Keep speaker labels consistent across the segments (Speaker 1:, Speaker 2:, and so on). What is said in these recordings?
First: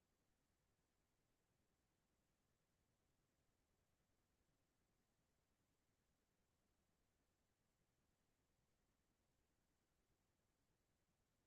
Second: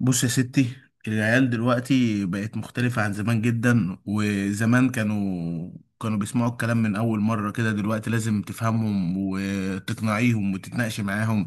Speaker 1: بص يا ستي، العيال دلوقتي بقت مختلفة عن زمان جدا. وزمان كانوا بيسمعوا الكلام من أول مرة كده. دلوقتي لازم تفهمهم وتقنعيهم وتتناقشي معاهم.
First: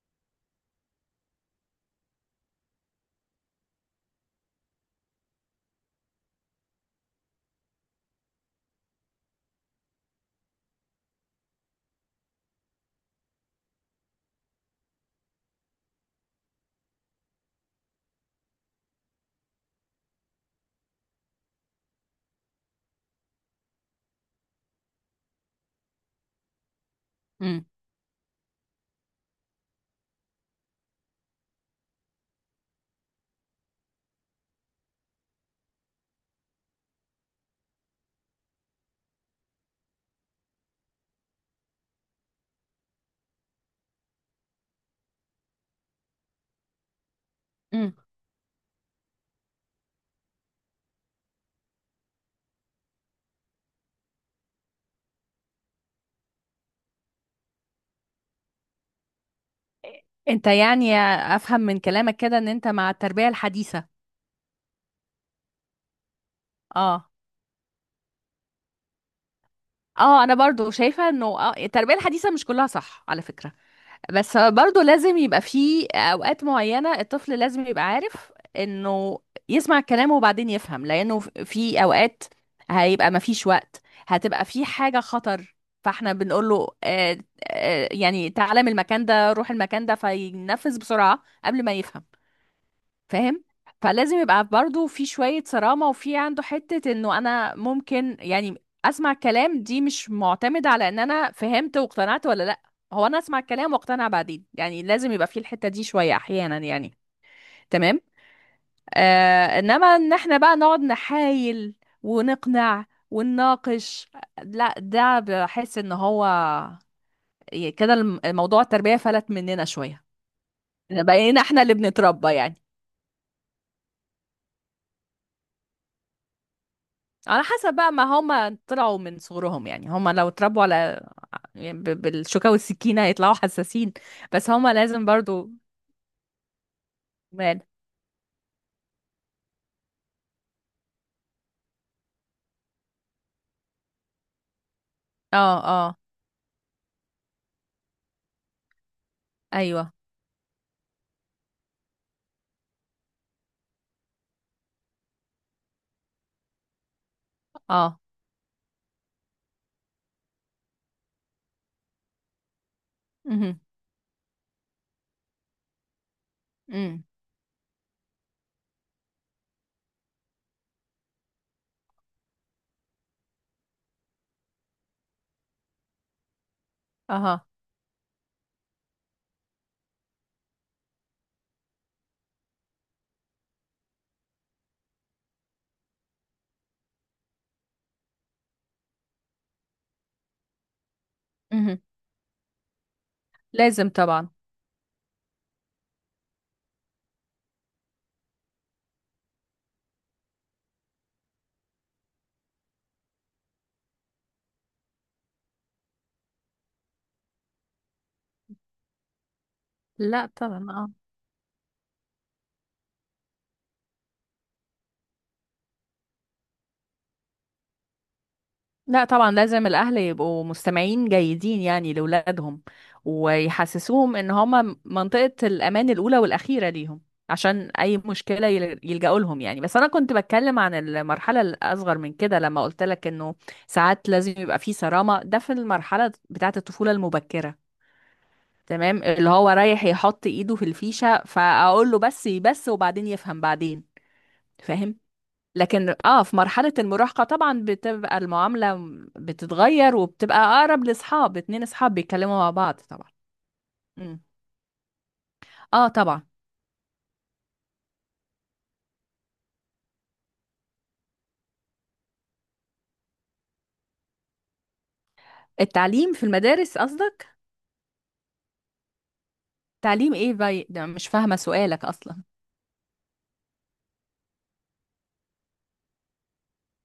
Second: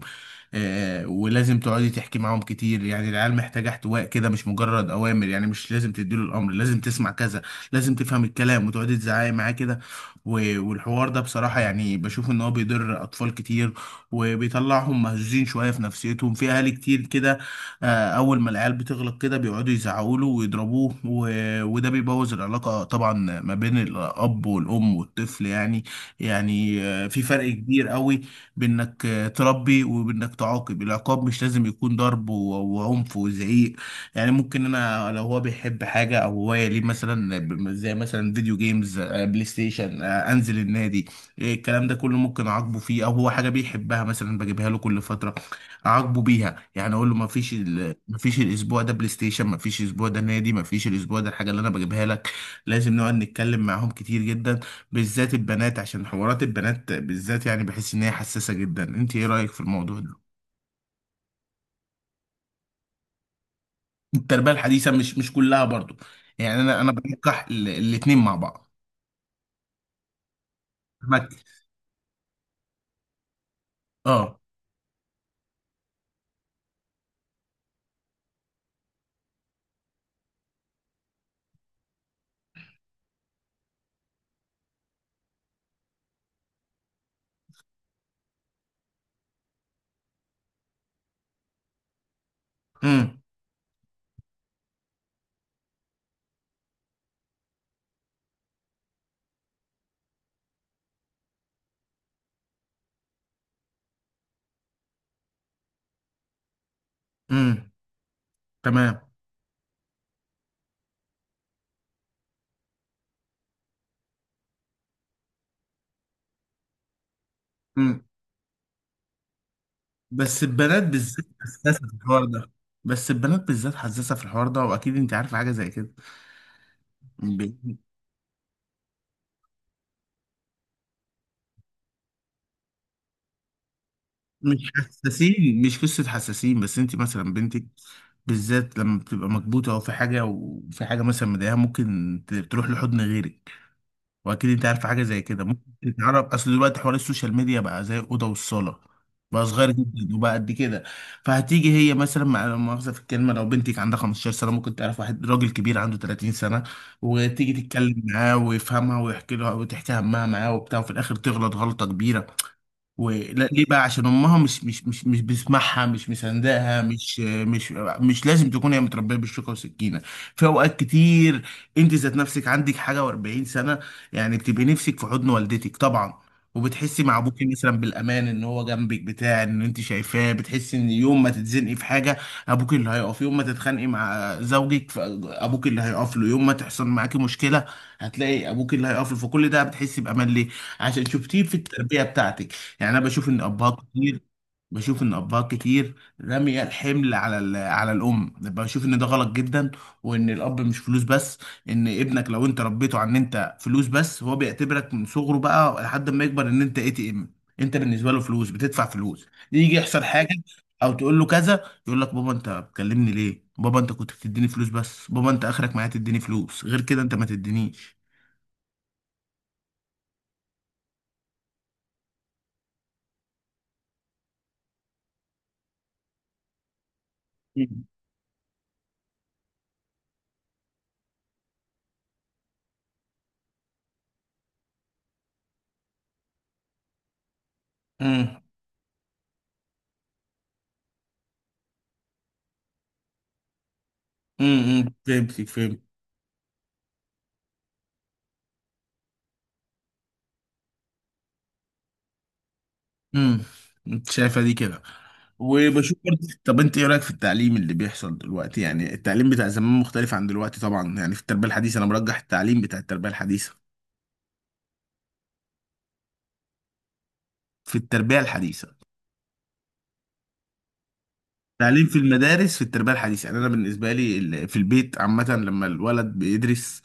Speaker 1: ولازم تقعدي تحكي معاهم كتير، يعني العيال محتاجة احتواء كده، مش مجرد أوامر. يعني مش لازم تديله الأمر لازم تسمع كذا، لازم تفهم الكلام وتقعدي تزعقي معاه كده. و- والحوار ده بصراحة يعني بشوف إن هو بيضر أطفال كتير، وبيطلعهم مهزوزين شوية في نفسيتهم. في أهالي كتير كده، اول ما العيال بتغلط كده بيقعدوا يزعقوا له ويضربوه، و- وده بيبوظ العلاقه طبعا ما بين الاب والام والطفل. يعني يعني في فرق
Speaker 2: امم
Speaker 1: كبير قوي بانك تربي وبانك تعاقب. العقاب مش لازم يكون ضرب و- وعنف وزعيق. يعني ممكن انا لو هو بيحب حاجه او هوايه ليه، مثلا زي مثلا فيديو جيمز، بلاي ستيشن، انزل النادي، إيه، الكلام ده كله ممكن اعاقبه فيه. او هو حاجه بيحبها مثلا بجيبها له كل فتره، اعاقبه بيها. يعني اقول له
Speaker 2: امم
Speaker 1: ما فيش الاسبوع ده بلاي ستيشن، ما فيش الاسبوع ده نادي، ما فيش الاسبوع ده الحاجه اللي انا بجيبها لك. لازم نقعد نتكلم معاهم كتير جدا، بالذات البنات، عشان حوارات البنات بالذات يعني بحس ان هي حساسه جدا. انت ايه رايك في الموضوع ده؟
Speaker 2: انت يعني افهم من كلامك كده ان انت مع التربية الحديثة.
Speaker 1: التربيه الحديثه مش كلها برضو. يعني انا
Speaker 2: اه،
Speaker 1: بنكح الاتنين مع بعض.
Speaker 2: اه، انا برضو شايفة انه
Speaker 1: مك،
Speaker 2: التربية الحديثة مش كلها صح على فكرة. بس
Speaker 1: اه.
Speaker 2: برضو لازم يبقى في اوقات معينة، الطفل لازم يبقى عارف انه يسمع كلامه وبعدين يفهم، لانه في اوقات هيبقى مفيش وقت، هتبقى في حاجة خطر. فاحنا بنقول له يعني تعالى من المكان ده، روح المكان ده، فينفذ بسرعة قبل ما يفهم.
Speaker 1: امم.
Speaker 2: فاهم؟ فلازم يبقى برضو في شوية صرامة، وفي عنده حتة انه انا ممكن يعني اسمع الكلام، دي مش معتمدة على ان انا فهمت واقتنعت ولا لا. هو انا اسمع الكلام واقتنع بعدين، يعني لازم يبقى في الحتة دي شوية احيانا يعني.
Speaker 1: امم.
Speaker 2: تمام.
Speaker 1: تمام.
Speaker 2: انما ان احنا بقى نقعد نحايل ونقنع ونناقش، لا ده بحس ان هو كده
Speaker 1: امم.
Speaker 2: الموضوع التربية فلت مننا شوية.
Speaker 1: بس البنات بالذات
Speaker 2: بقينا احنا اللي
Speaker 1: حساسه في الحوار
Speaker 2: بنتربى
Speaker 1: ده.
Speaker 2: يعني.
Speaker 1: بس البنات بالذات حساسه في الحوار ده، واكيد انت عارفه حاجه زي
Speaker 2: على حسب
Speaker 1: كده.
Speaker 2: بقى ما هما طلعوا من صغرهم، يعني هما لو اتربوا على يعني بالشوكة والسكينة يطلعوا حساسين. بس
Speaker 1: مش
Speaker 2: هما لازم برضو.
Speaker 1: حساسين، مش قصة حساسين بس، انت مثلا
Speaker 2: مال.
Speaker 1: بنتك بالذات لما بتبقى مكبوتة، او في حاجة وفي حاجة مثلا مضايقاها ممكن تروح لحضن غيرك، واكيد انت عارفة حاجة زي كده.
Speaker 2: اه،
Speaker 1: ممكن
Speaker 2: اه،
Speaker 1: تتعرف، اصل دلوقتي حوار السوشيال ميديا بقى زي الأوضة والصالة، بقى صغير
Speaker 2: ايوه،
Speaker 1: جدا وبقى قد كده. فهتيجي هي مثلا، مع لا مؤاخذة في الكلمة، لو بنتك عندها 15 سنة ممكن تعرف واحد راجل كبير عنده 30 سنة، وتيجي
Speaker 2: اه،
Speaker 1: تتكلم معاه ويفهمها ويحكي لها وتحكي همها معاه وبتاع، وفي الآخر تغلط غلطة كبيرة. ولا
Speaker 2: امم،
Speaker 1: ليه بقى؟ عشان امها مش بتسمعها، مش مساندها،
Speaker 2: امم،
Speaker 1: مش. مش لازم تكون هي متربيه بالشوكه والسكينه. في اوقات كتير انت ذات نفسك عندك حاجه و40 سنه، يعني بتبقي نفسك في حضن والدتك طبعا. وبتحسي مع ابوكي
Speaker 2: اها،
Speaker 1: مثلا بالامان، ان هو جنبك بتاع ان انت شايفاه، بتحسي ان يوم ما تتزنقي في حاجه ابوك اللي هيقف، يوم ما تتخانقي مع زوجك فابوك اللي هيقف له، يوم ما تحصل معاكي مشكله هتلاقي ابوك اللي هيقف له. فكل ده بتحسي بامان ليه؟ عشان شفتيه في
Speaker 2: امم،
Speaker 1: التربيه بتاعتك. يعني انا بشوف ان ابهات
Speaker 2: لازم
Speaker 1: كتير،
Speaker 2: طبعا.
Speaker 1: بشوف ان ابهات كتير رامية الحمل على على الام. بشوف ان ده غلط جدا، وان الاب مش فلوس بس. ان ابنك لو انت ربيته عن ان انت فلوس بس، هو بيعتبرك من صغره بقى لحد ما يكبر ان انت ATM. انت بالنسبه له فلوس، بتدفع فلوس، يجي يحصل
Speaker 2: لا
Speaker 1: حاجه او
Speaker 2: طبعا.
Speaker 1: تقول له كذا يقول لك، بابا انت بتكلمني ليه؟ بابا انت كنت بتديني فلوس بس، بابا انت اخرك معايا تديني فلوس، غير كده انت ما تدينيش.
Speaker 2: لا طبعا، لازم الأهل يبقوا مستمعين جيدين يعني لأولادهم، ويحسسوهم إن هما منطقة الأمان الأولى والأخيرة ليهم، عشان
Speaker 1: مم.
Speaker 2: أي مشكلة يلجأوا لهم يعني. بس أنا كنت بتكلم عن المرحلة الأصغر من كده لما قلت لك إنه ساعات لازم يبقى في صرامة، ده في المرحلة بتاعة الطفولة المبكرة.
Speaker 1: امم.
Speaker 2: تمام. اللي هو رايح يحط إيده في الفيشة فأقول له بس بس، وبعدين يفهم بعدين.
Speaker 1: امم.
Speaker 2: فاهم؟
Speaker 1: فهمتك، فهمت.
Speaker 2: لكن في مرحلة المراهقة طبعا بتبقى المعاملة بتتغير وبتبقى أقرب لأصحاب، اتنين أصحاب بيتكلموا مع بعض طبعا.
Speaker 1: امم. انت
Speaker 2: مم.
Speaker 1: شايفه دي كده،
Speaker 2: اه
Speaker 1: وبشوف
Speaker 2: طبعا.
Speaker 1: برضه. طب انت ايه رايك في التعليم اللي بيحصل دلوقتي؟ يعني التعليم بتاع زمان مختلف عن دلوقتي طبعا. يعني في التربيه الحديثه انا مرجح التعليم بتاع التربيه الحديثه.
Speaker 2: التعليم في المدارس قصدك؟
Speaker 1: في التربيه الحديثه،
Speaker 2: تعليم ايه باي؟ ده مش فاهمة
Speaker 1: تعليم
Speaker 2: سؤالك
Speaker 1: في
Speaker 2: أصلا.
Speaker 1: المدارس في التربية الحديثة، يعني أنا بالنسبة لي في البيت عامة، لما الولد بيدرس،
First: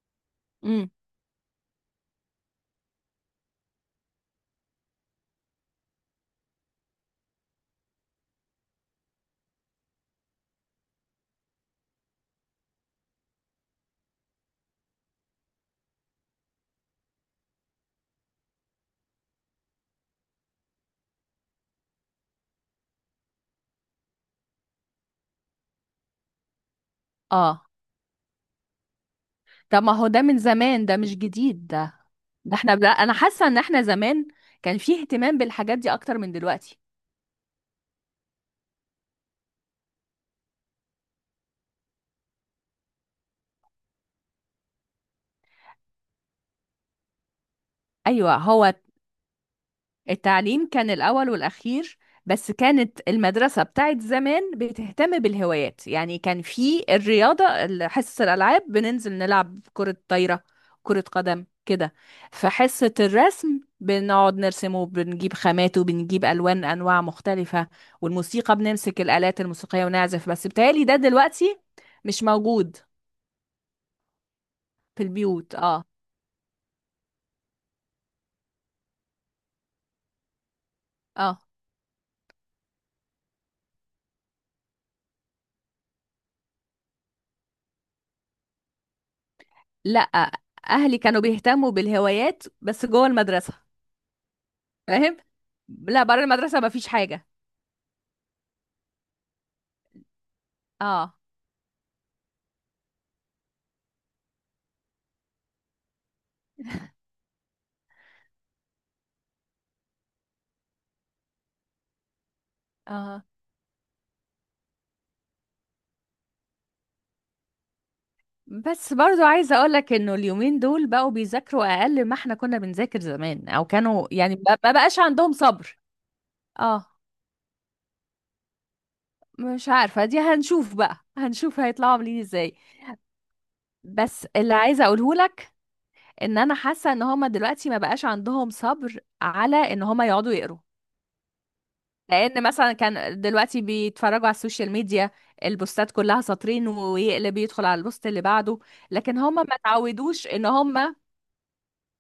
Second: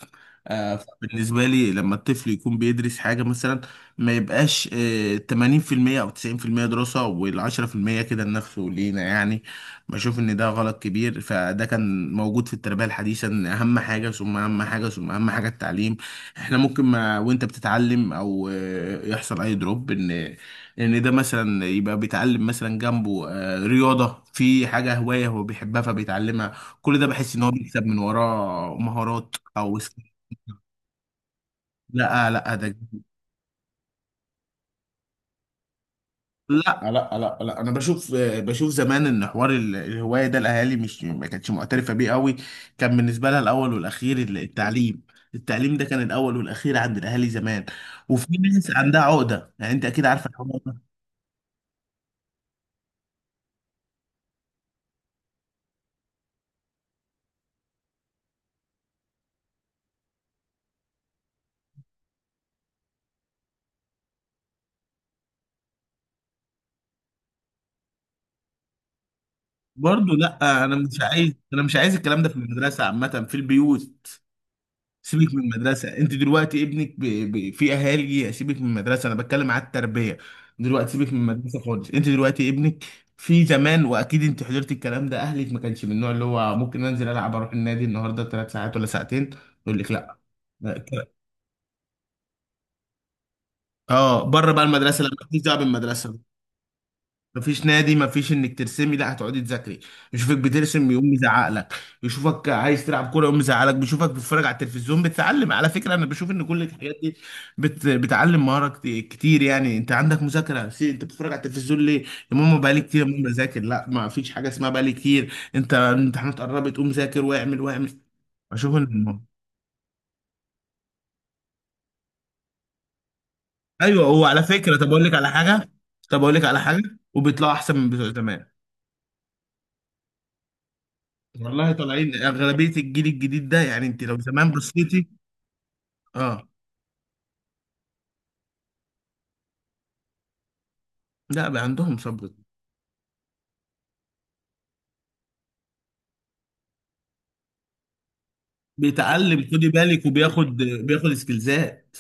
Speaker 2: مم.
Speaker 1: بالنسبة لي لما الطفل يكون بيدرس حاجة مثلا، ما يبقاش 80% أو 90% دراسة وال10% كده لنفسه ولينا. يعني بشوف إن ده غلط كبير. فده كان موجود في التربية الحديثة، إن أهم حاجة ثم أهم حاجة ثم أهم حاجة التعليم. إحنا ممكن ما وأنت بتتعلم أو يحصل أي دروب إن ان ده مثلا يبقى بيتعلم مثلا جنبه رياضة، في حاجة هواية هو بيحبها فبيتعلمها. كل ده بحس ان هو
Speaker 2: اه.
Speaker 1: بيكسب من وراه مهارات او
Speaker 2: طب ما هو
Speaker 1: سكيل.
Speaker 2: ده من زمان، ده مش جديد ده.
Speaker 1: لا، لا،
Speaker 2: ده احنا،
Speaker 1: ده
Speaker 2: لا أنا حاسة إن احنا زمان كان فيه اهتمام بالحاجات دي أكتر من دلوقتي.
Speaker 1: لا انا بشوف، بشوف زمان ان حوار الهواية ده الاهالي مش، ما كانتش معترفة بيه قوي. كان بالنسبة لها الاول والاخير التعليم. التعليم ده كان الاول والاخير عند الاهالي زمان،
Speaker 2: أيوة.
Speaker 1: وفي ناس
Speaker 2: هو
Speaker 1: عندها عقدة، يعني انت اكيد عارفة الحوار
Speaker 2: التعليم
Speaker 1: ده.
Speaker 2: كان الأول والأخير، بس كانت المدرسة بتاعت زمان بتهتم بالهوايات، يعني كان في الرياضة، حصة الألعاب بننزل نلعب كرة طايرة، كرة قدم كده. في حصة الرسم بنقعد نرسم وبنجيب خامات وبنجيب ألوان أنواع مختلفة، والموسيقى بنمسك الآلات الموسيقية
Speaker 1: برضه
Speaker 2: ونعزف. بس
Speaker 1: لا، انا
Speaker 2: بتهيألي ده
Speaker 1: مش عايز،
Speaker 2: دلوقتي
Speaker 1: انا مش عايز الكلام
Speaker 2: مش
Speaker 1: ده في
Speaker 2: موجود
Speaker 1: المدرسة عامة، في البيوت.
Speaker 2: في
Speaker 1: سيبك من
Speaker 2: البيوت. اه.
Speaker 1: المدرسه، انت دلوقتي ابنك في اهالي، سيبك من المدرسه انا بتكلم على التربيه. دلوقتي سيبك من
Speaker 2: اه.
Speaker 1: المدرسه خالص، انت دلوقتي ابنك في زمان، واكيد انت حضرت الكلام ده، اهلك ما كانش من النوع اللي هو ممكن انزل العب، اروح النادي النهارده 3 ساعات ولا ساعتين، يقول لك لا.
Speaker 2: لأ، أهلي كانوا بيهتموا بالهوايات بس جوه المدرسة.
Speaker 1: اه، بره بقى المدرسه، لما
Speaker 2: فاهم؟
Speaker 1: مفيش دعوه
Speaker 2: لا،
Speaker 1: بالمدرسه،
Speaker 2: بره المدرسة مفيش حاجة.
Speaker 1: مفيش نادي، مفيش انك ترسمي، لا هتقعدي تذاكري. يشوفك بترسم يقوم
Speaker 2: اه.
Speaker 1: يزعق لك، يشوفك عايز تلعب كوره يقوم يزعق لك، بيشوفك بتتفرج على التلفزيون. بتتعلم على فكره، انا بشوف ان كل الحاجات دي بتعلم مهاره كتير. يعني انت عندك مذاكره انت بتتفرج على التلفزيون ليه؟ يا ماما بقالي كتير، يا
Speaker 2: اه.
Speaker 1: ماما بذاكر، لا ما فيش حاجه اسمها بقالي كتير، انت الامتحانات قربت، قوم ذاكر واعمل واعمل. اشوف
Speaker 2: بس
Speaker 1: ان،
Speaker 2: برضو عايزة اقولك انه اليومين دول بقوا بيذاكروا اقل ما احنا كنا بنذاكر زمان، او
Speaker 1: ايوه
Speaker 2: كانوا
Speaker 1: هو
Speaker 2: يعني
Speaker 1: على
Speaker 2: ما
Speaker 1: فكره. طب
Speaker 2: بقاش
Speaker 1: اقول لك على
Speaker 2: عندهم
Speaker 1: حاجه،
Speaker 2: صبر.
Speaker 1: طب اقول لك على حاجه،
Speaker 2: اه.
Speaker 1: وبيطلعوا احسن من بتوع زمان.
Speaker 2: مش عارفة، دي هنشوف بقى. هنشوف
Speaker 1: والله
Speaker 2: هيطلعوا
Speaker 1: طالعين
Speaker 2: عاملين ازاي.
Speaker 1: اغلبيه الجيل الجديد ده، يعني انت لو
Speaker 2: بس
Speaker 1: زمان
Speaker 2: اللي عايزة
Speaker 1: بصيتي.
Speaker 2: اقوله لك ان
Speaker 1: اه،
Speaker 2: انا حاسة ان هما دلوقتي ما بقاش عندهم صبر على ان هما يقعدوا يقروا،
Speaker 1: لا بقى عندهم صبر،
Speaker 2: لان مثلا كان دلوقتي بيتفرجوا على السوشيال ميديا، البوستات كلها سطرين ويقلب يدخل على البوست اللي بعده. لكن
Speaker 1: بيتعلم
Speaker 2: هما ما
Speaker 1: خدي بالك،
Speaker 2: تعودوش ان
Speaker 1: وبياخد
Speaker 2: هما،
Speaker 1: بياخد سكيلزات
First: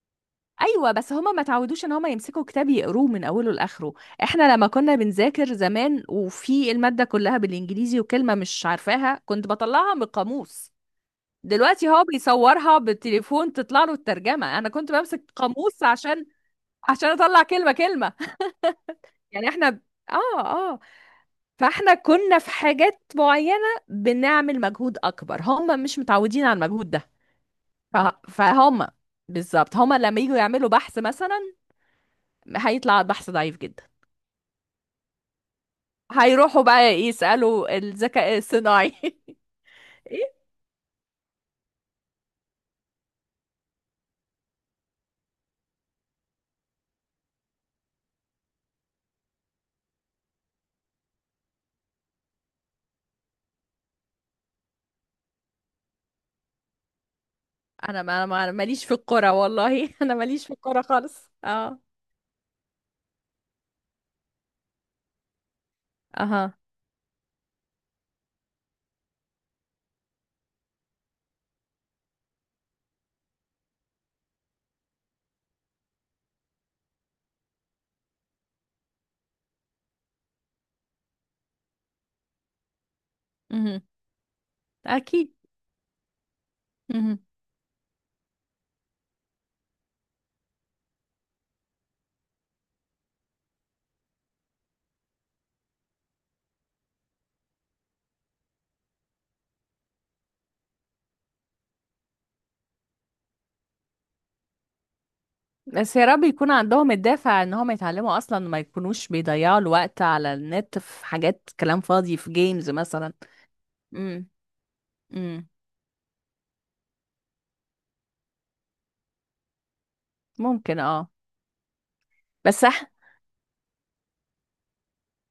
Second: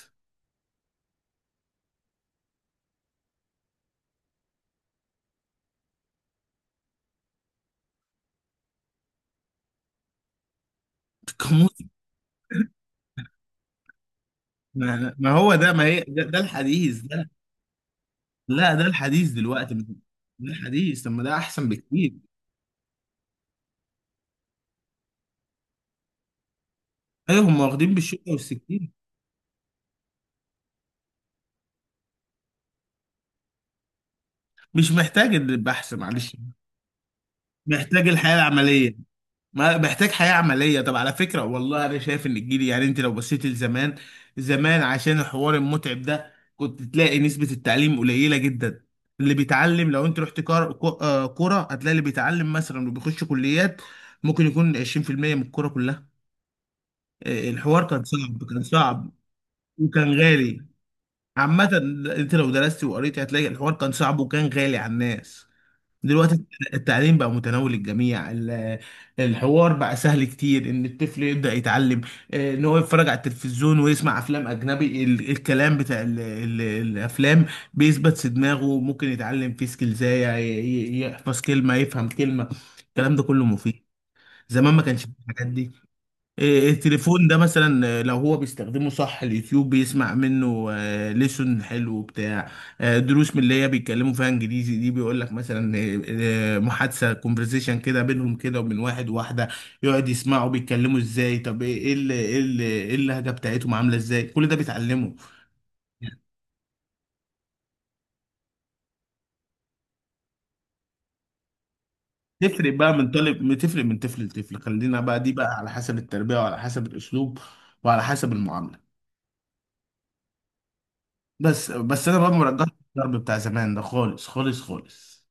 Speaker 2: ايوه بس هما ما تعودوش ان هما يمسكوا كتاب يقروه من اوله لاخره. احنا لما كنا بنذاكر زمان، وفي المادة كلها بالانجليزي وكلمة مش عارفاها كنت بطلعها من القاموس.
Speaker 1: كموسيقى.
Speaker 2: دلوقتي هو بيصورها بالتليفون تطلع له الترجمة، انا كنت
Speaker 1: ما
Speaker 2: بمسك
Speaker 1: ما هو ده،
Speaker 2: قاموس
Speaker 1: ما هي ده,
Speaker 2: عشان
Speaker 1: ده الحديث
Speaker 2: عشان
Speaker 1: ده.
Speaker 2: اطلع كلمة كلمة.
Speaker 1: لا ده الحديث
Speaker 2: يعني
Speaker 1: دلوقتي،
Speaker 2: احنا اه
Speaker 1: ده
Speaker 2: آه.
Speaker 1: الحديث، طب ما ده احسن
Speaker 2: فاحنا
Speaker 1: بكتير.
Speaker 2: كنا في حاجات معينة بنعمل مجهود أكبر، هم مش متعودين على المجهود ده.
Speaker 1: ايوه هم واخدين
Speaker 2: ف-
Speaker 1: بالشوكه
Speaker 2: فهم.
Speaker 1: والسكين.
Speaker 2: بالظبط هم لما يجوا يعملوا بحث مثلا هيطلع البحث ضعيف جدا.
Speaker 1: مش محتاج البحث، معلش
Speaker 2: هيروحوا بقى يسألوا
Speaker 1: محتاج الحياه
Speaker 2: الذكاء الصناعي.
Speaker 1: العمليه، ما محتاج حياة
Speaker 2: ايه؟
Speaker 1: عملية. طب على فكرة والله أنا شايف إن الجيل، يعني أنت لو بصيت لزمان، زمان عشان الحوار المتعب ده كنت تلاقي نسبة التعليم قليلة جدا. اللي بيتعلم، لو أنت رحت كرة هتلاقي اللي بيتعلم مثلا، اللي بيخش كليات، ممكن يكون 20% من الكرة كلها. الحوار
Speaker 2: انا
Speaker 1: كان صعب،
Speaker 2: أنا
Speaker 1: كان
Speaker 2: ماليش في
Speaker 1: صعب
Speaker 2: الكرة والله.
Speaker 1: وكان
Speaker 2: انا ماليش في
Speaker 1: غالي
Speaker 2: الكرة خالص.
Speaker 1: عامة.
Speaker 2: اه.
Speaker 1: أنت لو درست وقريت هتلاقي الحوار كان صعب وكان غالي على الناس. دلوقتي
Speaker 2: اها.
Speaker 1: التعليم بقى متناول الجميع، الحوار بقى سهل كتير، ان الطفل يبدأ يتعلم. ان هو يتفرج على التلفزيون ويسمع افلام اجنبي، الكلام بتاع ال ال الافلام بيثبت في دماغه. ممكن يتعلم فيه سكيلزاية يحفظ كلمة، يفهم كلمة، الكلام ده كله
Speaker 2: مهم.
Speaker 1: مفيد. زمان ما كانش فيه
Speaker 2: اكيد.
Speaker 1: الحاجات دي. إيه،
Speaker 2: مهم.
Speaker 1: التليفون ده مثلا، لو هو بيستخدمه صح، اليوتيوب بيسمع منه ليسون حلو بتاع، دروس من اللي هي بيتكلموا فيها انجليزي دي، بيقول لك مثلا محادثه، كونفرزيشن كده بينهم كده، وبين واحد واحده، يقعد يسمعوا بيتكلموا ازاي. طب ايه، إيه اللهجه بتاعتهم عامله ازاي، كل ده بيتعلمه.
Speaker 2: بس يا رب يكون عندهم الدافع ان هم يتعلموا اصلا وما يكونوش بيضيعوا الوقت على النت في حاجات كلام فاضي، في جيمز
Speaker 1: تفرق بقى من
Speaker 2: مثلا.
Speaker 1: طالب، بتفرق من طفل
Speaker 2: امم.
Speaker 1: لطفل. خلينا بقى دي بقى
Speaker 2: امم.
Speaker 1: على حسب التربيه وعلى حسب الاسلوب وعلى حسب المعامله.
Speaker 2: ممكن. اه.
Speaker 1: بس انا بقى
Speaker 2: بس
Speaker 1: مرجح الضرب بتاع زمان ده، خالص خالص خالص.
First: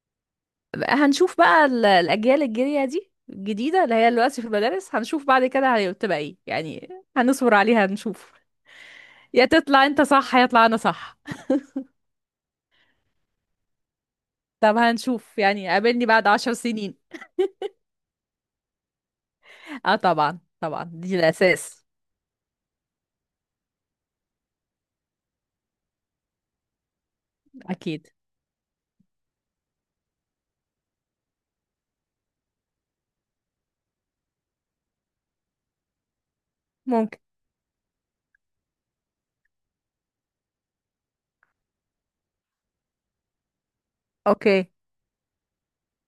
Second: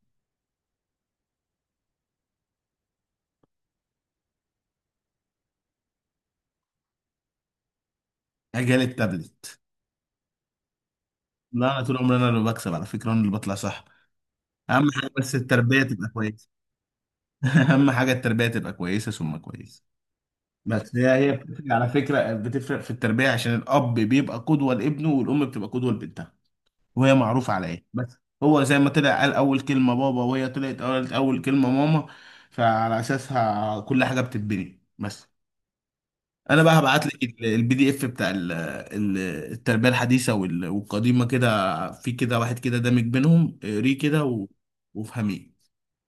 Speaker 2: هنشوف بقى الاجيال الجايه دي الجديده اللي هي دلوقتي في المدارس، هنشوف بعد كده هتبقى ايه يعني. هنصبر عليها نشوف.
Speaker 1: اجالي
Speaker 2: يا
Speaker 1: التابلت.
Speaker 2: تطلع انت صح يا اطلع انا صح.
Speaker 1: لا، انا طول عمري انا اللي بكسب على فكره، انا اللي بطلع صح.
Speaker 2: طب
Speaker 1: اهم حاجه بس
Speaker 2: هنشوف يعني،
Speaker 1: التربيه
Speaker 2: قابلني
Speaker 1: تبقى
Speaker 2: بعد
Speaker 1: كويسه.
Speaker 2: 10 سنين.
Speaker 1: اهم حاجه التربيه تبقى كويسه ثم كويسه.
Speaker 2: اه طبعا، طبعا
Speaker 1: بس هي
Speaker 2: دي
Speaker 1: هي بتفرق
Speaker 2: الاساس.
Speaker 1: على فكره، بتفرق في التربيه، عشان الاب بيبقى قدوه لابنه والام بتبقى قدوه لبنتها، وهي معروفه على ايه
Speaker 2: اكيد.
Speaker 1: بس. هو زي ما طلع قال اول كلمه بابا، وهي طلعت قالت اول كلمه ماما، فعلى اساسها كل حاجه بتتبني بس. انا بقى هبعت
Speaker 2: ممكن.
Speaker 1: لك الPDF بتاع التربيه الحديثه وال- والقديمه كده، في كده واحد كده دامج بينهم، اقريه كده
Speaker 2: اوكي
Speaker 1: وافهميه.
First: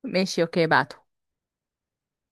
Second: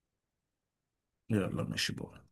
Speaker 2: ماشي. اوكي بعته.
Speaker 1: يلا ماشي بقى.